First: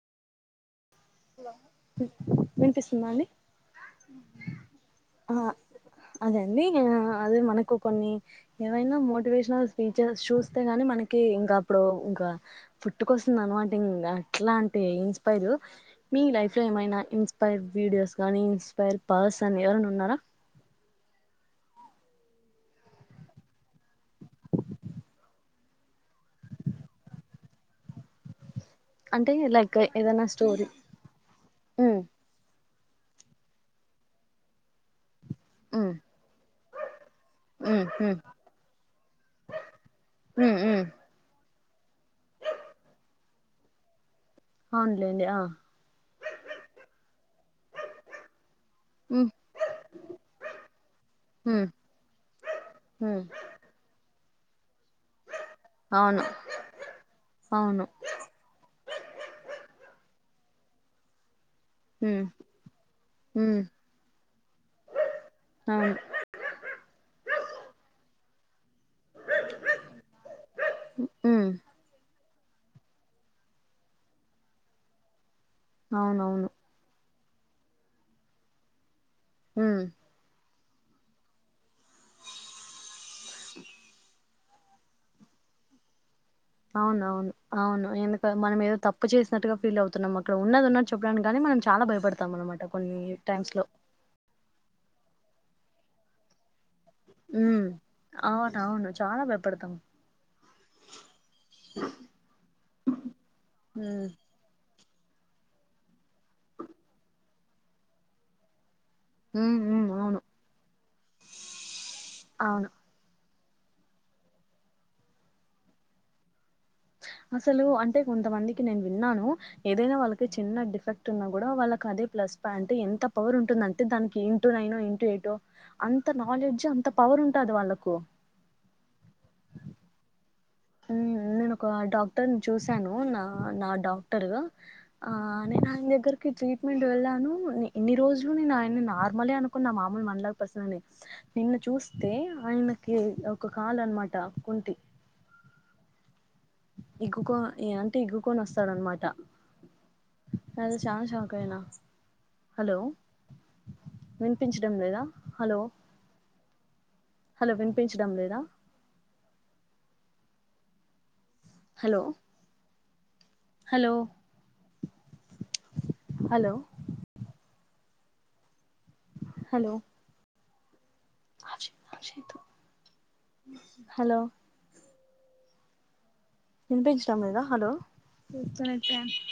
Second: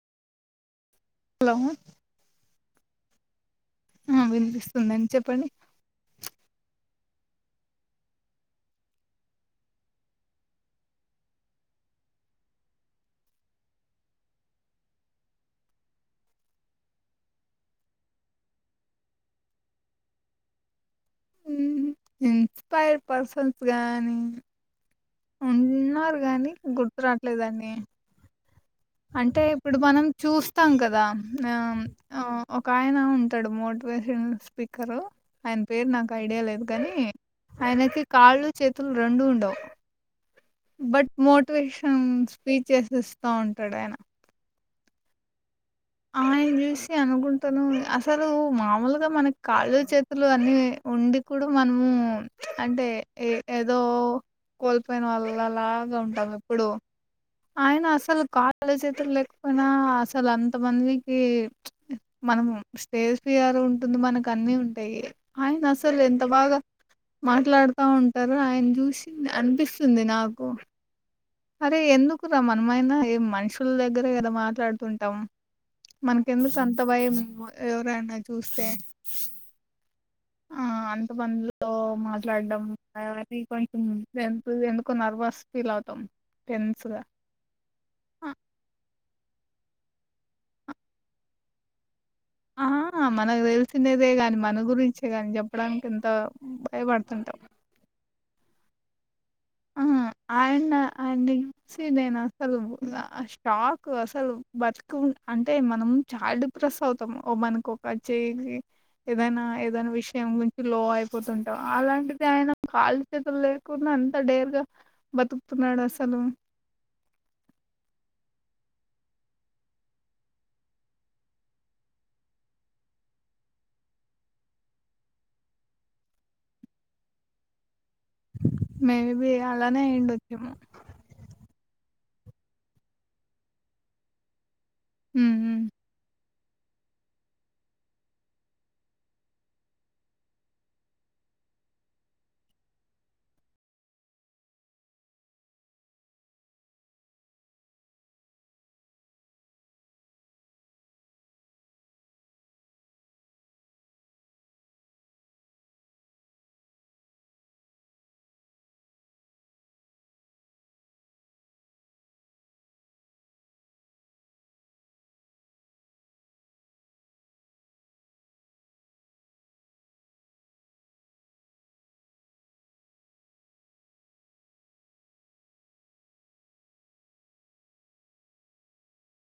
Hello విన్ విన్పిస్ మని ఉ వినిపిస్తుందండి చెప్పండి. అదే అండి అదే మనకు కొన్ని ఏవైనా మోటివేషనల్ స్పీచెస్ చూస్తే గాని మనకి ఇంకప్పుడు ఇంక పుట్టుకొస్తుంది అన్వాంటింగ్ అట్లాంటి ఇన్స్పైరు. మీ లైఫ్ లో ఏమైనా ఇన్స్పైర్ వీడియోస్ గానీ ఇన్స్పైర్ పార్సన్ ఎవరైనున్నారా. ఉమ్ ఇన్స్పైర్ పర్సన్స్ గాని ఉన్నార్ గాని గుర్తురాట్లేదన్ని. అంటే లైక్ ఇప్పుడు మనం ఏదైనా స్టోరీ చూస్తాం కదా అమ్ ఉమ్ ఆ ఒ. ఒకాయన ఉంటడు మోటివేషన్ స్పీకరు. ఆయన్ పేరు ఉమ్ నాకైడియా లేదు గాని ఉమ్ ఆయనకి ఉమ్ కాళ్ళు చేతులు రెండూ ఉండవ్. ఉమ్ ఉమ్ బట్ మోట్ ట్వేషన్ స్పీచెస్ ఇస్తా ఉంటాడాయన. ఔన్లేండి ఆ ఆయన్ జూసి అనుకుంటను అసలు మామూలుగ ఉమ్ మనకి కాళ్ళు చేతులు అన్ని ఉండి కూడా ఉమ్ మన్ము అంటే ఉమ్ ఏ ఏదో. కోల్పోయిన వాళ్ళలాగా అవును ఉంటము ఇప్పుడు. అవును ఆయన అసలు కాలేచేతులు లేకపోయినా అసలు అంత మందికి ఉమ్ మనం స్టేజ్ ఫియర్ ఉమ్ ఉంటుంది మనకు అన్నిీ ఉంటాయి ఆయన అవును అసలు ఎంత బాగా మాట్లాడుతా ఉం తరు ఆయన చూసి అనిపిస్తుంది నాకు ఉమ్ రమనమైన ఏ మనుషుల దగ్గర కదా మాట్లాడుతుంటాం అవునవును మనకెందుకు అంత భయం ఎవరైనా చూస్తే ఉం ఆ అంత మందిలో మాట్లాడడం అవీ కొంచం ఎ ఎందుకు నర్వస్ ఫీల్ అవుతాం టెన్స్ గా ఔనవును ఔను ఎందుక మనమేదో తప్పు జేసినట్టుగా ఫీలౌ. తున్నమక్కడ ఉన్నదున్నట్టు చెప్పడానిక్ గానీ మనం చాలా భయపడ్ ఆ మనక్ దెల్సిండేదే గాన్ మన గురించే గాన్ జెప్ప్. ప్డానికెంత ఉం అవును అవును చాలా ద ఆ అయ అయినించి అసలు స్టాక్ ఉమ్ అసలు బత్ అంటే మనం చాలా డిప్రెస్ అవుతాం మనకి ఒక చె ఏదైనా ఉమ్ ఉమ్, ఏదైనా అవును విషయం గురించి లో అయిపోతుంటావు అలాంటిది ఆయన అవును కాల్లు చేతులులే కుమాన్ డేర్గా బతుకుతున్నాడసలు అసలు అంటే కొంతమందికి నేను విన్నాను ఏదైనా వాళ్ళకి చిన్న డిఫెక్ట్ ఉన్నా కూడా వాళ్ళకి అదే ప్లస్ పాయింటట్ ఎంత పవర్ ఉంటుందంటే దానికి ఇంటూ నైన్ ఇంటూ ఎయిట్ అంత నాలెడ్జ్ అంత పవర్ ఉంటది వాళ్ళకు మేబి అలానే అయిండచ్చేమో నేను ఒక డాక్టర్ ని చూసాను నా నా డాక్టర్ ఆ హ్మ్. హ్మ్. నేనా ఆయాన దగ్గర ట్రీట్మెంట్ వెళ్ళాను ఎన్ని రోజులు నేను ఆయన నార్మలే అనుకున్న మామూలు మనలా పర్సన్ అని నిన్న చూస్తే ఆయనకి ఒక కాలు అనమాట కుంటి ఎగ్గుకో ఏ అంటే ఇగ్గుకొని వస్తాడున్నమాట అది చాలా షాక్ అయినా హలో వినిపించడం లేదా హలో హలో వినిపించడం లేదా hello hello hello hello hello వినిపించడం లేదా హలో